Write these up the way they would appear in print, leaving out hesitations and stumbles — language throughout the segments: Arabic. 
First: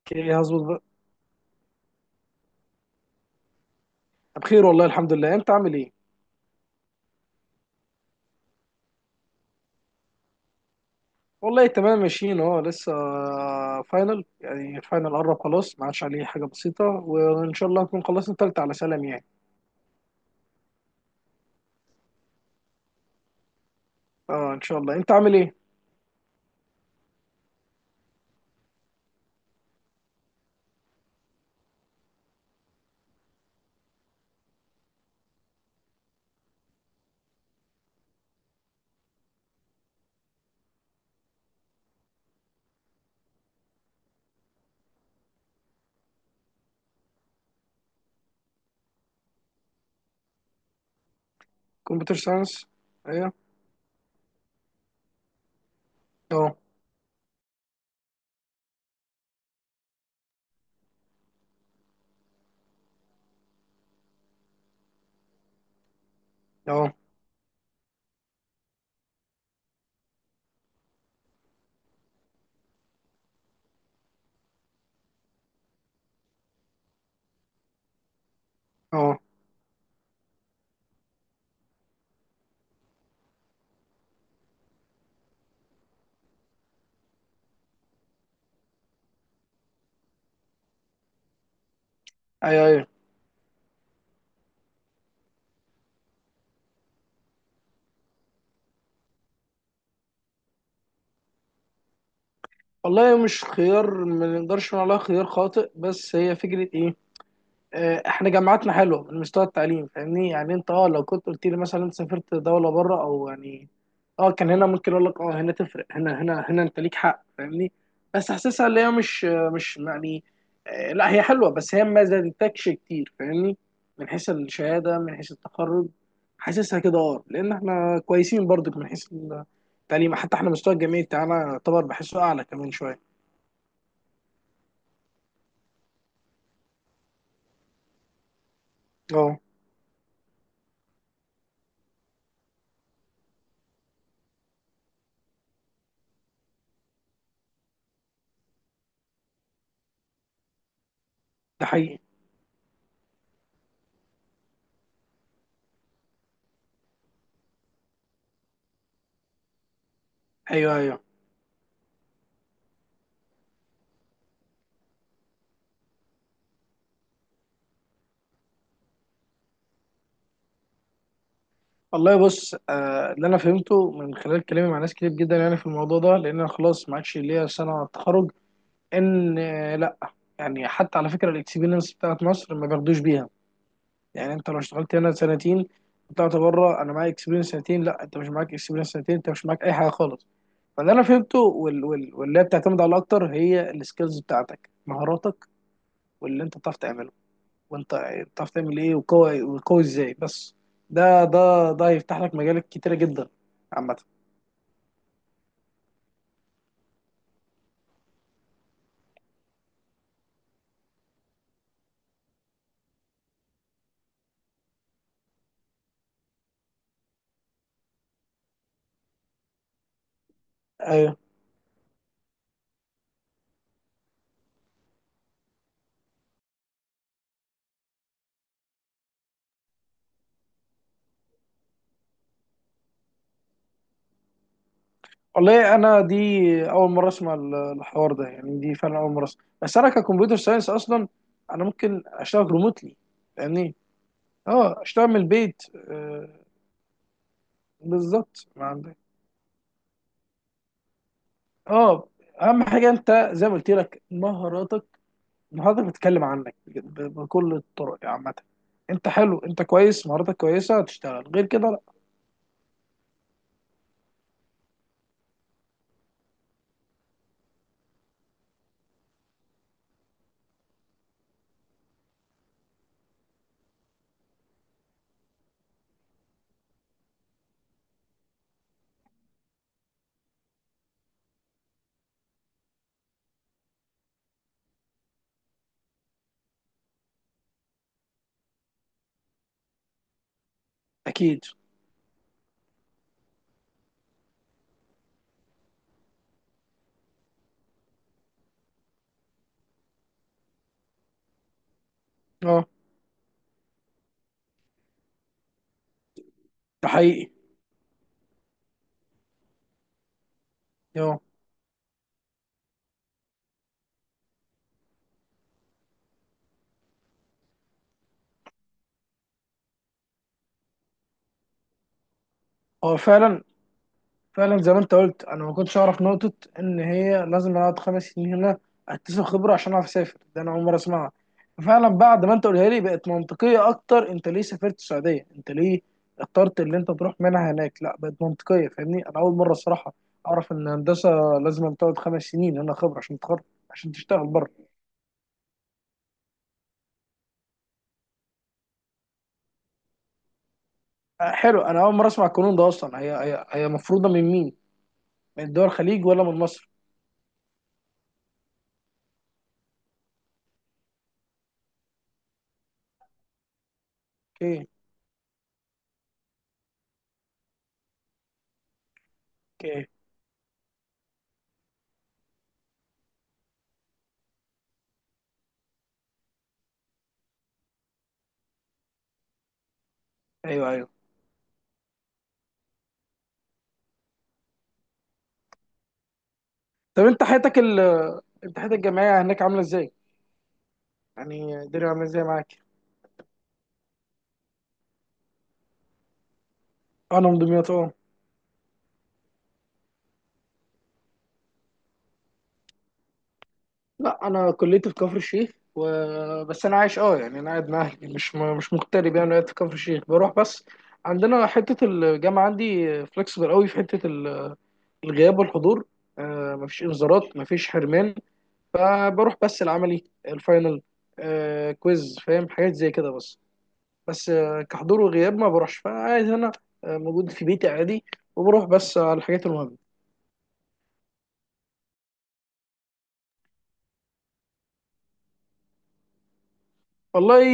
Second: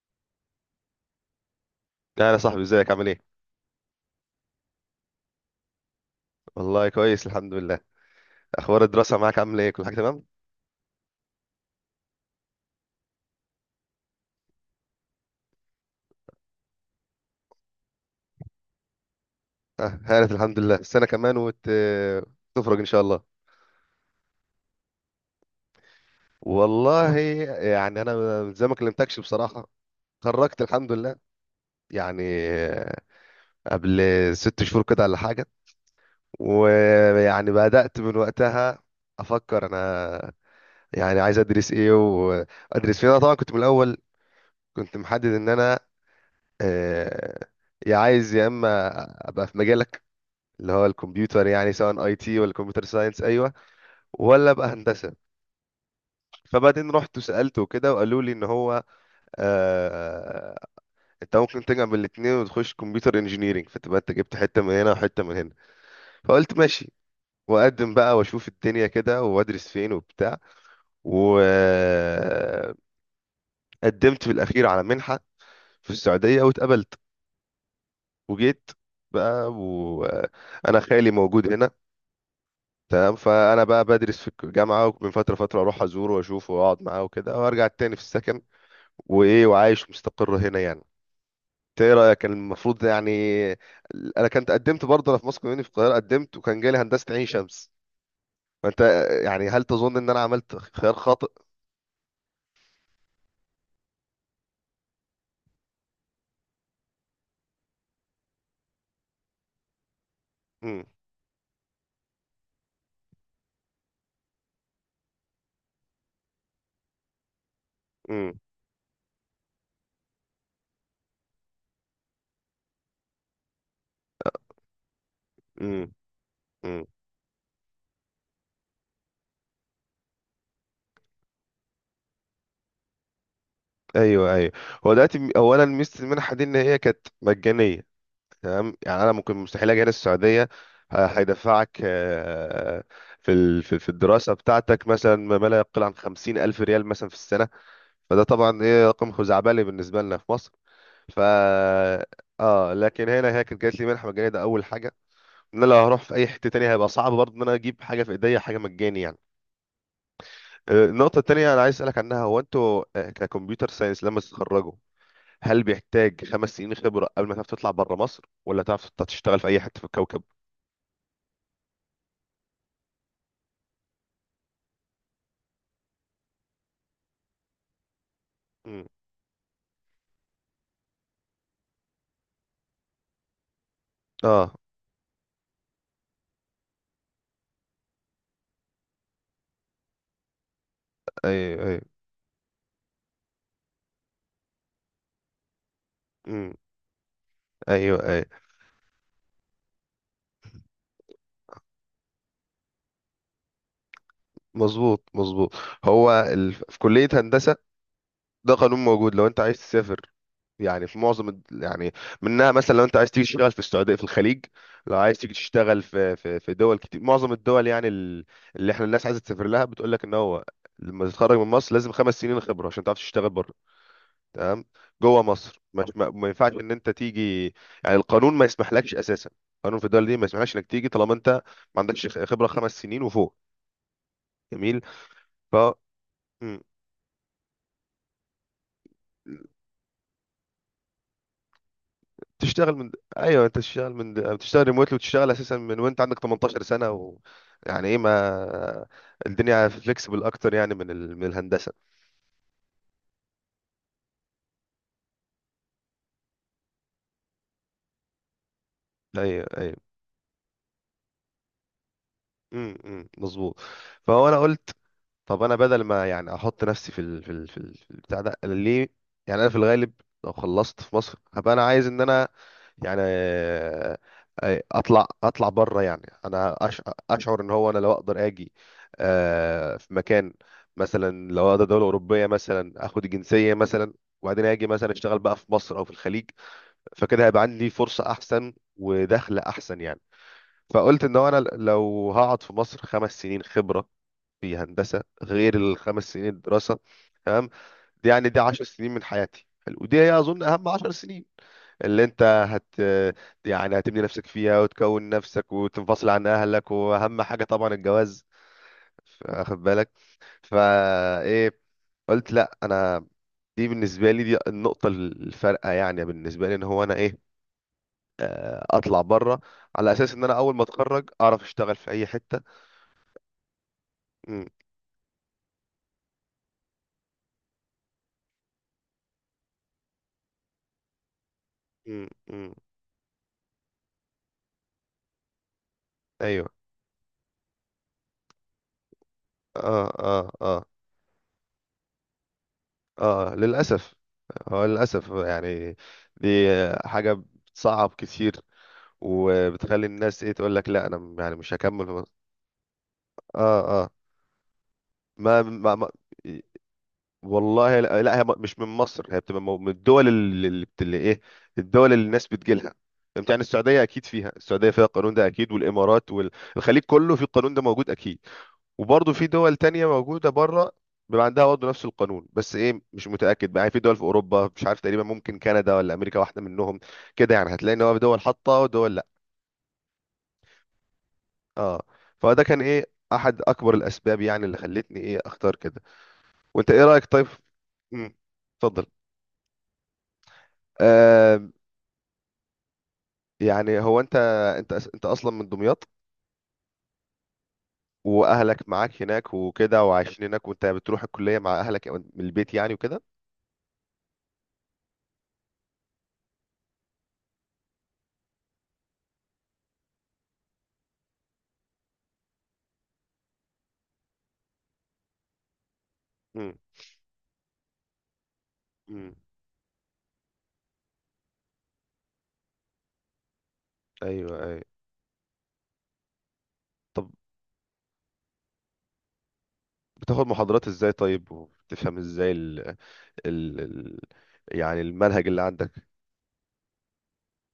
اوكي، هظبط بقى. لا يا صاحبي، ازيك؟ عامل ايه؟ بخير والله، الحمد لله. انت عامل ايه؟ والله كويس، الحمد لله. اخبار الدراسه معاك عامله ايه؟ كل حاجه تمام؟ والله تمام، ماشيين اهو لسه. فاينل، يعني الفاينل قرب خلاص، ما عادش عليه حاجه بسيطه وان شاء الله نكون خلصنا التالتة على سلام يعني. هانت الحمد لله، السنه كمان وتخرج ان شاء الله. اه، ان شاء الله. انت عامل ايه؟ والله يعني انا، من زي ما كلمتكش بصراحه، خرجت الحمد لله يعني، آه، قبل 6 شهور كده ولا حاجه، ويعني بدات من وقتها افكر انا يعني عايز ادرس ايه وادرس فين. انا طبعا كنت من الاول كنت محدد ان انا آه، يا عايز يا اما ابقى في مجالك اللي هو الكمبيوتر، يعني سواء كمبيوتر اي تي ولا ساينس، كمبيوتر ساينس. ايوه. ايوه. ولا بقى هندسه. اه، فبعدين رحت سالته كده وقالوا لي ان هو آه انت ممكن تجمع من الاثنين وتخش كمبيوتر انجينيرنج، فتبقى انت جبت حته من هنا وحته من هنا. فقلت ماشي اه، واقدم بقى واشوف الدنيا كده وادرس فين وبتاع. وقدمت في الاخير على منحه في السعوديه واتقبلت، وجيت اه. بقى وانا خالي موجود هنا. تمام، فانا بقى بدرس في الجامعه، ومن فتره فتره اروح ازوره واشوفه واقعد معاه وكده وارجع تاني في السكن، وايه، وعايش مستقر هنا يعني. إنت ايه رايك؟ كان ايوه، المفروض ايوه. يعني انا كنت قدمت برضه انا في مصر كوميونتي في القاهره، قدمت وكان جالي هندسه عين شمس. فانت يعني هل تظن ان انا عملت خيار خاطئ؟ والله مش خيار، ما نقدرش نقول عليها خيار خاطئ، بس هي فكره ايه. احنا جامعاتنا حلوه من مستوى التعليم، فاهمني. يعني انت، امم لو كنت قلت لي مثلا انت سافرت دوله بره او يعني، اه كان هنا ممكن اقول لك هنا تفرق، هنا هنا هنا، انت ليك حق، فاهمني. بس امم حاسسها اللي هي مش، مش يعني، لا، هي حلوه بس هي ما زادتكش كتير، فاهمني. من حيث الشهاده، من حيث التخرج. امم حاسسها امم كده، لان احنا كويسين برضك من حيث التعليم. حتى احنا مستوى الجامعي بتاعنا يعتبر بحسه اعلى كمان شويه. ايوه، ايوه. هو دلوقتي اولا ميزه المنحه دي ان هي كانت مجانيه. تمام، يعني انا ممكن اه، مستحيل اجي هنا السعوديه. هيدفعك، في في الدراسه بتاعتك، مثلا، ما لا يقل عن 50,000 ريال مثلا في السنه. فده طبعا ايه، رقم خزعبلي بالنسبه لنا في مصر. ف ده حقيقي. اه، لكن هنا هي كانت جات لي منحه مجانيه، ده اول حاجه. ان انا لو هروح في اي حته تانية هيبقى صعب برضه ان انا اجيب حاجه في ايديا حاجه مجاني يعني. ايوه، ايوه. النقطه التانية انا عايز اسالك عنها، هو انتوا ككمبيوتر ساينس لما تتخرجوا، هل بيحتاج 5 سنين خبره قبل ما تعرف تطلع بره مصر، ولا تعرف تشتغل في اي حته في الكوكب؟ والله، بص، اللي انا فهمته من خلال كلامي مع ناس كتير جدا يعني في الموضوع ده، لان انا خلاص ما عادش ليا سنه على التخرج. ان آه، يعني حتى على فكره، الاكسبيرينس بتاعت مصر ما بياخدوش بيها. يعني انت اه، لو اشتغلت هنا سنتين، طلعت بره، انا معايا اكسبيرينس سنتين. لا، انت مش معاك اكسبيرينس سنتين، انت مش معاك اي حاجه خالص. فاللي انا فهمته ايوه، ايوه. واللي هي بتعتمد على اكتر هي السكيلز بتاعتك، مهاراتك، واللي امم انت بتعرف تعمله. وانت ايوه، ايوه، بتعرف تعمل ايه، وقوي وقوي ازاي، بس ده هيفتح لك مجالات كتيره جدا، عامه. مظبوط، مظبوط. هو في كلية هندسة ده قانون موجود لو انت عايز تسافر، يعني في معظم يعني منها، مثلا، لو انت عايز تيجي تشتغل في السعودية في الخليج، لو عايز تيجي تشتغل في في دول كتير، معظم الدول يعني اللي احنا الناس عايزة تسافر لها بتقول لك ان هو لما آه، تتخرج من مصر لازم 5 سنين خبرة عشان تعرف تشتغل بره. تمام. جوه مصر مش ما ينفعش ان انت تيجي، يعني القانون ما يسمحلكش اساسا. القانون في الدول دي ما يسمحلكش انك تيجي طالما انت ما عندكش خبره 5 سنين وفوق. جميل. ف والله، انا دي مم. اول مره اسمع الحوار ده، يعني دي فعلا اول مره اسمع، بس انا ككمبيوتر ساينس اصلا انا ممكن اشتغل تشتغل من. ريموتلي. ايوه، انت يعني، تشتغل من، بتشتغل اه، ريموتلي اشتغل من وتشتغل اساسا البيت. من وانت عندك آه، 18 سنه و... يعني ايه، بالظبط، ما ما عندك. الدنيا فليكسبل اكتر يعني من من الهندسه. اه اهم حاجه، انت زي ما قلت لك، مهاراتك. مهاراتك بتتكلم عنك بكل الطرق، يعني عامه. انت حلو، ايوه، انت ايوه. كويس، مهاراتك كويسه، هتشتغل، غير كده لا. مظبوط. فهو انا قلت، طب انا بدل ما يعني احط نفسي في في البتاع ده، أنا ليه؟ يعني انا في الغالب لو خلصت في مصر هبقى انا عايز ان انا يعني اطلع بره. يعني انا اشعر ان هو انا لو اقدر اجي في مكان، مثلا لو اقدر دوله اوروبيه مثلا اخد الجنسيه مثلا، وبعدين اجي مثلا اشتغل بقى في مصر او في الخليج، فكده هيبقى عندي فرصه احسن ودخل احسن يعني. فقلت ان هو انا اكيد. لو هقعد في مصر 5 سنين خبره في هندسه، غير الخمس سنين الدراسه، تمام، دي يعني دي 10 سنين من حياتي. حلو. ودي هي اظن اهم 10 سنين اللي انت هت اه، يعني هتبني نفسك فيها وتكون نفسك وتنفصل عن اهلك، ده واهم حقيقي. حاجه طبعا الجواز، واخد بالك؟ فا اه، ايه قلت لا، انا دي بالنسبه لي، دي النقطه الفارقه يعني بالنسبه لي، ان هو انا ايه، اطلع بره على اساس ان انا اول ما اتخرج اعرف اشتغل في اي حته. هو فعلا، م- فعلا زي ما انت قلت، انا ما كنتش اعرف نقطه ان هي لازم اقعد خمس سنين هنا اكتسب خبره عشان اعرف اسافر، ده انا اول مره اسمعها. فعلا بعد ما انت م. قولها لي بقت منطقيه اكتر. انت ليه سافرت السعوديه؟ انت ليه ايوه، اخترت اللي انت تروح منها هناك؟ لا، بقت منطقيه، فاهمني. انا اول مره اه، الصراحه اه، اعرف اه. ان هندسه لازم تقعد خمس سنين هنا خبره عشان اه، تتخرج، عشان للاسف. تشتغل بره. هو للاسف يعني دي حاجه بتصعب كتير، وبتخلي الناس ايه، تقول لك لا انا، يعني مش حلو، انا هكمل في اول مره مصر. اسمع القانون ده اصلا. هي هي اه، هي اه، مفروضه من مين؟ ما, من دول ما, ما الخليج ولا من مصر؟ والله، لا، لا، هي مش من مصر، هي بتبقى من الدول اللي اللي ايه، الدول اللي الناس بتجيلها. انت يعني السعوديه اكيد فيها، اوكي، السعوديه فيها القانون ده اكيد، والامارات والخليج كله في القانون ده موجود اكيد. وبرضه في دول تانية اوكي. موجودة بره بيبقى عندها برضه نفس القانون، بس ايه، مش متأكد بقى يعني. في دول في أوروبا مش عارف، تقريبا ممكن كندا ولا أمريكا واحدة منهم، كده يعني هتلاقي ان هو في دول حاطة ودول لا. ايوه، ايوه. اه. فده كان ايه، أحد أكبر الأسباب يعني اللي خلتني ايه أختار كده. وأنت ايه رأيك؟ طب انت طيب. حياتك ال امم انت حياتك اتفضل. الجامعية هناك عاملة ازاي؟ آه يعني الدنيا عاملة ازاي معاك؟ يعني هو أنت أصلا من دمياط؟ انا من دمياط، اه. وأهلك معاك هناك وكده، وعايشين هناك، وأنت بتروح الكلية مع أهلك أو من البيت يعني وكده؟ لا، انا كليتي في كفر الشيخ، و بس انا عايش، اه يعني انا قاعد مع اهلي، مش مش مغترب، يعني قاعد في كفر الشيخ، بروح بس. عندنا حته، الجامعه عندي فلكسبل قوي في حته الغياب والحضور. امم مفيش انذارات، مفيش حرمان. امم فبروح بس العملي، الفاينل، كويز، فاهم حاجات زي كده بس. بس ايوه، ايوه. كحضور وغياب ما بروحش، فعايز انا طب موجود في بيتي عادي، وبروح بس على الحاجات المهمه. بتاخد محاضرات ازاي طيب؟ وبتفهم ازاي ال... ال... يعني المنهج اللي عندك؟ والله،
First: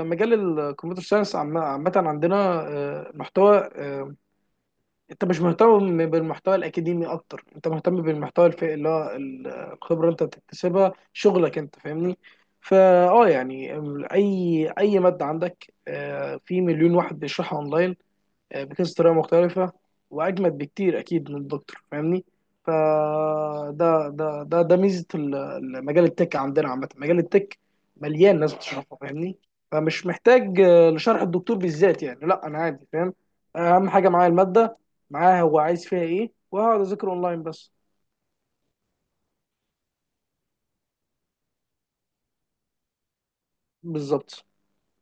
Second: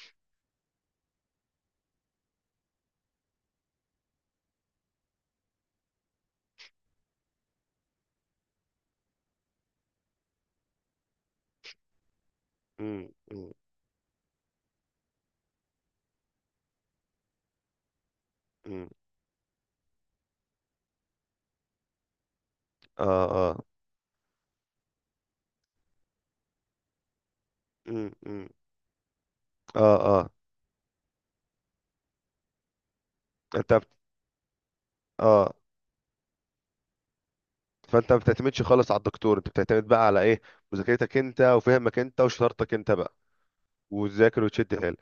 مجال الكمبيوتر ساينس عامة عندنا آه، محتوى آه، انت مش مهتم بالمحتوى الاكاديمي اكتر، انت مهتم بالمحتوى اللي هو الخبرة انت بتكتسبها، شغلك، انت فاهمني. مم، فا اه مم، يعني، اي مادة عندك في مليون واحد بيشرحها اونلاين، مم. بتنسى طريقه مختلفه، واجمد بكتير اكيد من الدكتور، فاهمني. اه، اه. فده ده ده ده ميزه مجال التك عندنا، عامه مجال التك مم، مليان مم. ناس بتشرحه، فاهمني. اه، فمش اه. محتاج لشرح الدكتور بالذات، يعني لا، انا عادي فاهم. انت بت... اهم حاجه معايا الماده، معاها اه. هو عايز فيها ايه، وهقعد اذاكر اونلاين بس. فانت ما بتعتمدش خالص على الدكتور، انت بتعتمد بقى على ايه؟ مذاكرتك انت، وفهمك انت، وشطارتك انت بقى، وتذاكر بالظبط. وتشد حيل.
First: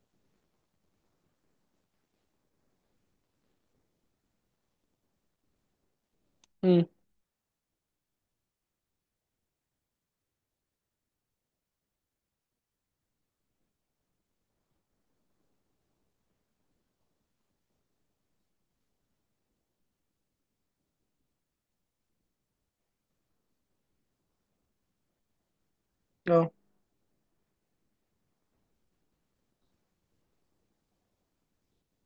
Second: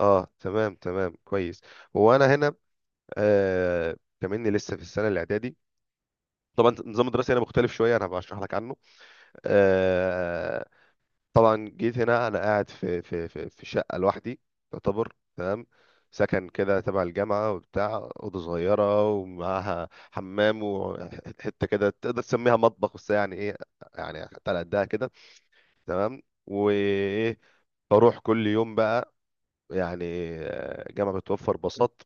اه، تمام، تمام، كويس. هو انا هنا كمني لسه في السنه الاعدادي. طبعا امم نظام الدراسه هنا مختلف شويه، انا هبقى اشرح لك عنه. آه طبعا جيت هنا انا قاعد في شقه لوحدي، يعتبر تمام، سكن كده تبع الجامعه وبتاع، اوضه صغيره ومعاها حمام وحته كده تقدر تسميها مطبخ، بس يعني ايه، يعني حتى على قدها كده. تمام، اه، وايه، بروح كل يوم بقى يعني. جامعه بتوفر باصات،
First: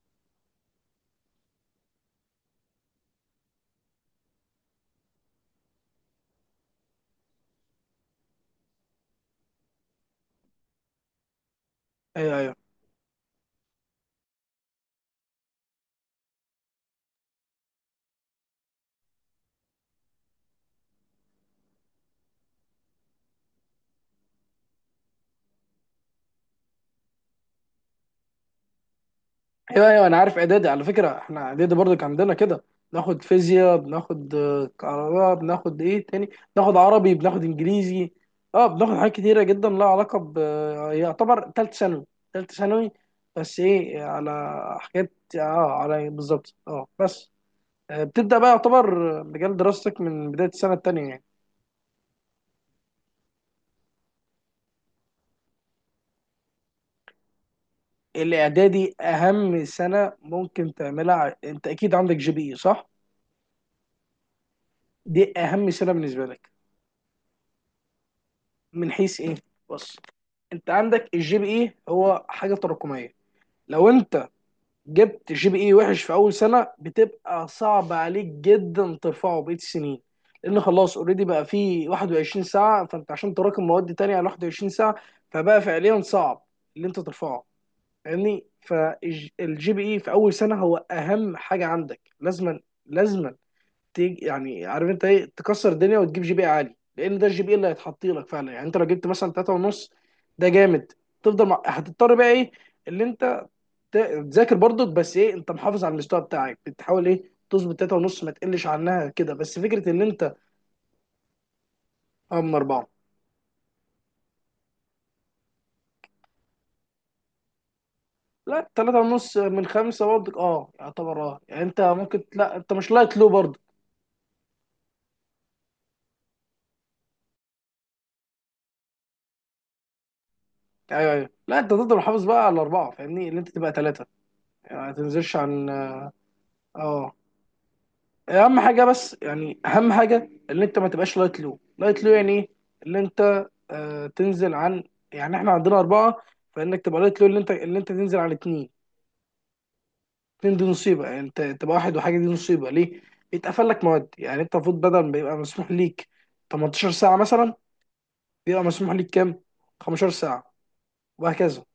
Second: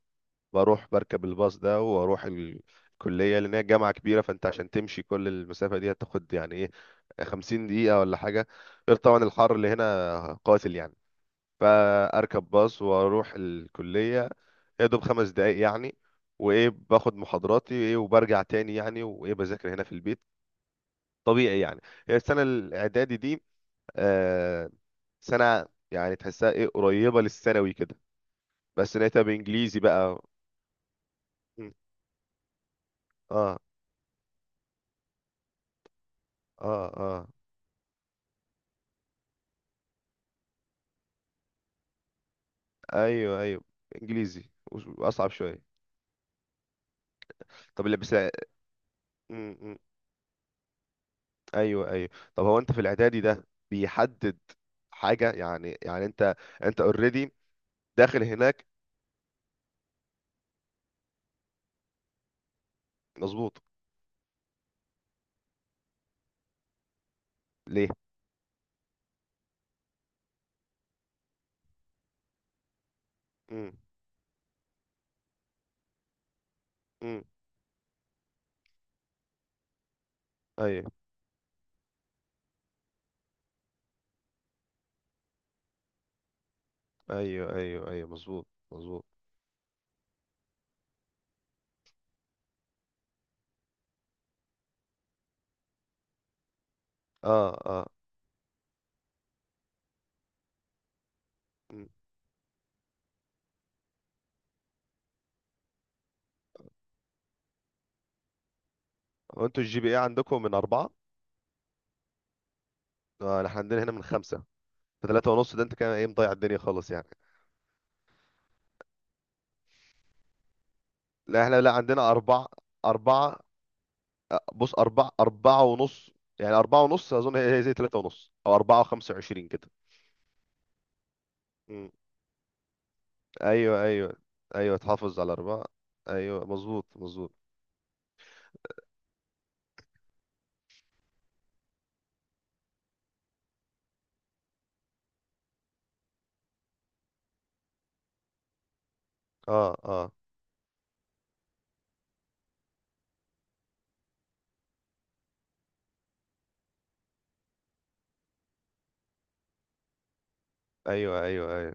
بروح بركب الباص ده واروح الكليه لان هي جامعه كبيره. فانت عشان تمشي كل المسافه دي هتاخد يعني ايه، 50 دقيقه ولا حاجه، غير طبعا الحر اللي هنا قاتل يعني. ايوه، فاركب ايوه، باص واروح الكليه، يا دوب 5 دقايق يعني. وايه، باخد محاضراتي ايه، وبرجع تاني يعني، وايه، بذاكر هنا في البيت طبيعي يعني. هي السنه الاعدادي دي آه سنه يعني تحسها ايه قريبه للثانوي كده، بس لقيتها بانجليزي ايوه. ايوه انا بقى. عارف اعدادي، على فكره احنا م. اعدادي برضو كان عندنا كده. بناخد اه، فيزياء، بناخد كهرباء، بناخد ايه تاني، بناخد اه، عربي، اه، بناخد انجليزي. اه بناخد حاجات كتيره جدا لها علاقه ب آه، يعتبر تالت ثانوي، تالت ثانوي، ايوه، بس ايوو، ايه على انجليزي حاجات، واصعب شويه. على بالظبط، اه بس طب اللي بس، بتبدا بقى يعتبر مجال م. دراستك من بدايه السنه التانيه يعني. ايوه، ايوه. طب هو انت في الاعدادي ده بيحدد حاجه يعني، يعني انت اوريدي داخل هناك. الاعدادي اهم سنه ممكن تعملها. انت اكيد عندك جي بي اي، صح؟ مظبوط. دي اهم سنه بالنسبه لك. ليه؟ من حيث ايه؟ بص، انت عندك الجي بي اي هو حاجه تراكميه. مم. لو انت جبت جي بي اي وحش في اول سنه، مم. بتبقى صعب عليك جدا ترفعه بقيه السنين، لان ايوه، خلاص اوريدي بقى فيه 21 ساعه، فانت عشان تراكم مواد تانية على 21 ساعه، فبقى فعليا صعب اللي انت ترفعه، ايوه، ايوه، ايوه، مظبوط، فاهمني. مظبوط. فالجي بي اي في اول سنه هو اهم حاجه عندك، لازما، لازما تيجي، يعني عارف انت ايه، تكسر الدنيا وتجيب جي بي إيه عالي، لان ده الجي بي اه، إيه اللي اه. هيتحط لك فعلا. يعني انت لو جبت مثلا 3 ونص، ده جامد. تفضل مم. هتضطر بقى ايه اللي انت ت- تذاكر برضك، بس ايه انت محافظ على المستوى بتاعك، بتحاول ايه تظبط 3 ونص، ما تقلش عنها كده، هو بس انتوا الجي بي فكره اي ان انت. عندكم من اربعه؟ اه، من اربعه. احنا عندنا هنا من خمسه، فثلاثة ونص ده انت كده ايه، مضيع الدنيا خالص يعني. لا، 3 ونص من خمسه برضك، اه يعتبر، اه لا احنا، يعني لا انت عندنا ممكن، اربعه. لا انت مش لايت لو اربعه. برضك. بص، أربعة، أربعة ونص، يعني أربعة ونص أظن هي هي زي تلاتة ونص أو أربعة وخمسة وعشرين كده. ايوه، ايوه، لا انت مم. تفضل محافظ بقى على اربعه، فاهمني اللي انت تبقى أيوه، ثلاثه، أيوه، أيوه، يعني ما تحافظ على تنزلش أربعة. عن، أيوه، مظبوط، اه، مظبوط. اهم حاجه، بس يعني اهم حاجه ان انت ما تبقاش لايت لو، لايت لو، يعني ايه ان انت تنزل عن، يعني احنا عندنا اربعه، فانك تبقى لايت لو ان انت تنزل عن اتنين. أه، أه، اتنين دي نصيبه، يعني انت تبقى واحد وحاجه، دي نصيبه ليه بيتقفل لك مواد. يعني انت المفروض بدل ما يبقى مسموح ليك 18 ساعه مثلا، بيبقى مسموح ليك كام، 15 ساعه، أيوه، أيوه، وهكذا، أيوه،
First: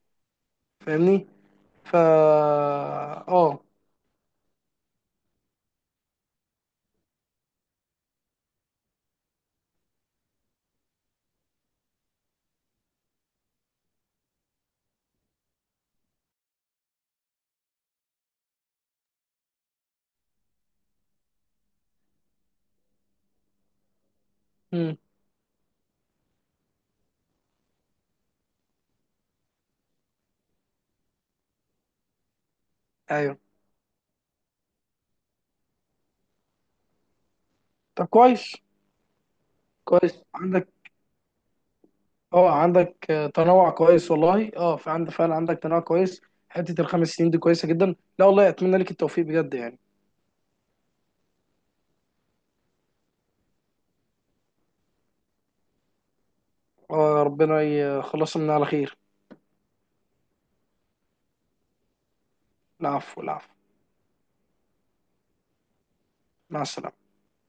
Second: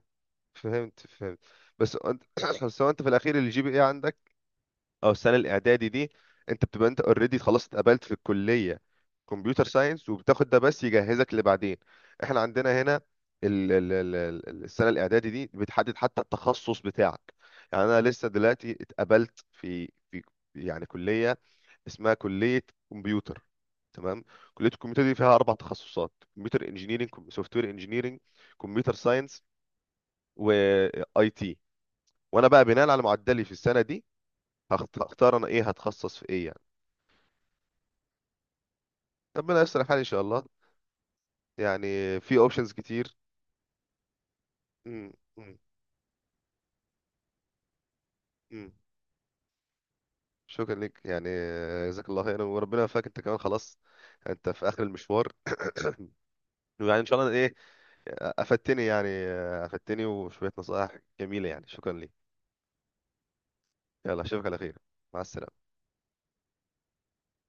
فهمت، فاهمني. فهمت. بس فا أنت بس هو أنت في الأخير اه الجي بي إيه عندك، او السنه الاعدادي دي، انت بتبقى انت اوريدي خلاص اتقبلت في الكليه كمبيوتر ساينس، وبتاخد ده بس يجهزك لبعدين. احنا عندنا هنا السنه الاعدادي دي بتحدد حتى التخصص بتاعك. يعني انا لسه دلوقتي اتقبلت في يعني كليه اسمها كليه كمبيوتر. تمام، كليه مم. الكمبيوتر دي فيها اربع تخصصات: كمبيوتر انجينيرنج، سوفت وير انجينيرنج، كمبيوتر ساينس، واي تي. وانا بقى بناء على ايوه. معدلي في السنه دي هختار انا ايه، هتخصص في ايه يعني. طب، كويس. ربنا يستر الحال ان شاء كويس الله. عندك. يعني في اه، اوبشنز عندك كتير. تنوع كويس والله، اه في عند، مم، فعلا مم، عندك تنوع كويس. حته الخمس سنين دي كويسه جدا، لا والله، مم. اتمنى لك التوفيق بجد يعني. شكرا لك يعني، جزاك الله خيرا، وربنا يوفقك انت كمان. خلاص انت في اخر المشوار، ويعني ان شاء الله ايه. ربنا يخلصنا من على افدتني خير. يعني، افدتني وشويه نصائح جميله يعني. شكرا لك. العفو، العفو. يلا اشوفك على خير. مع السلامه. مع السلامه.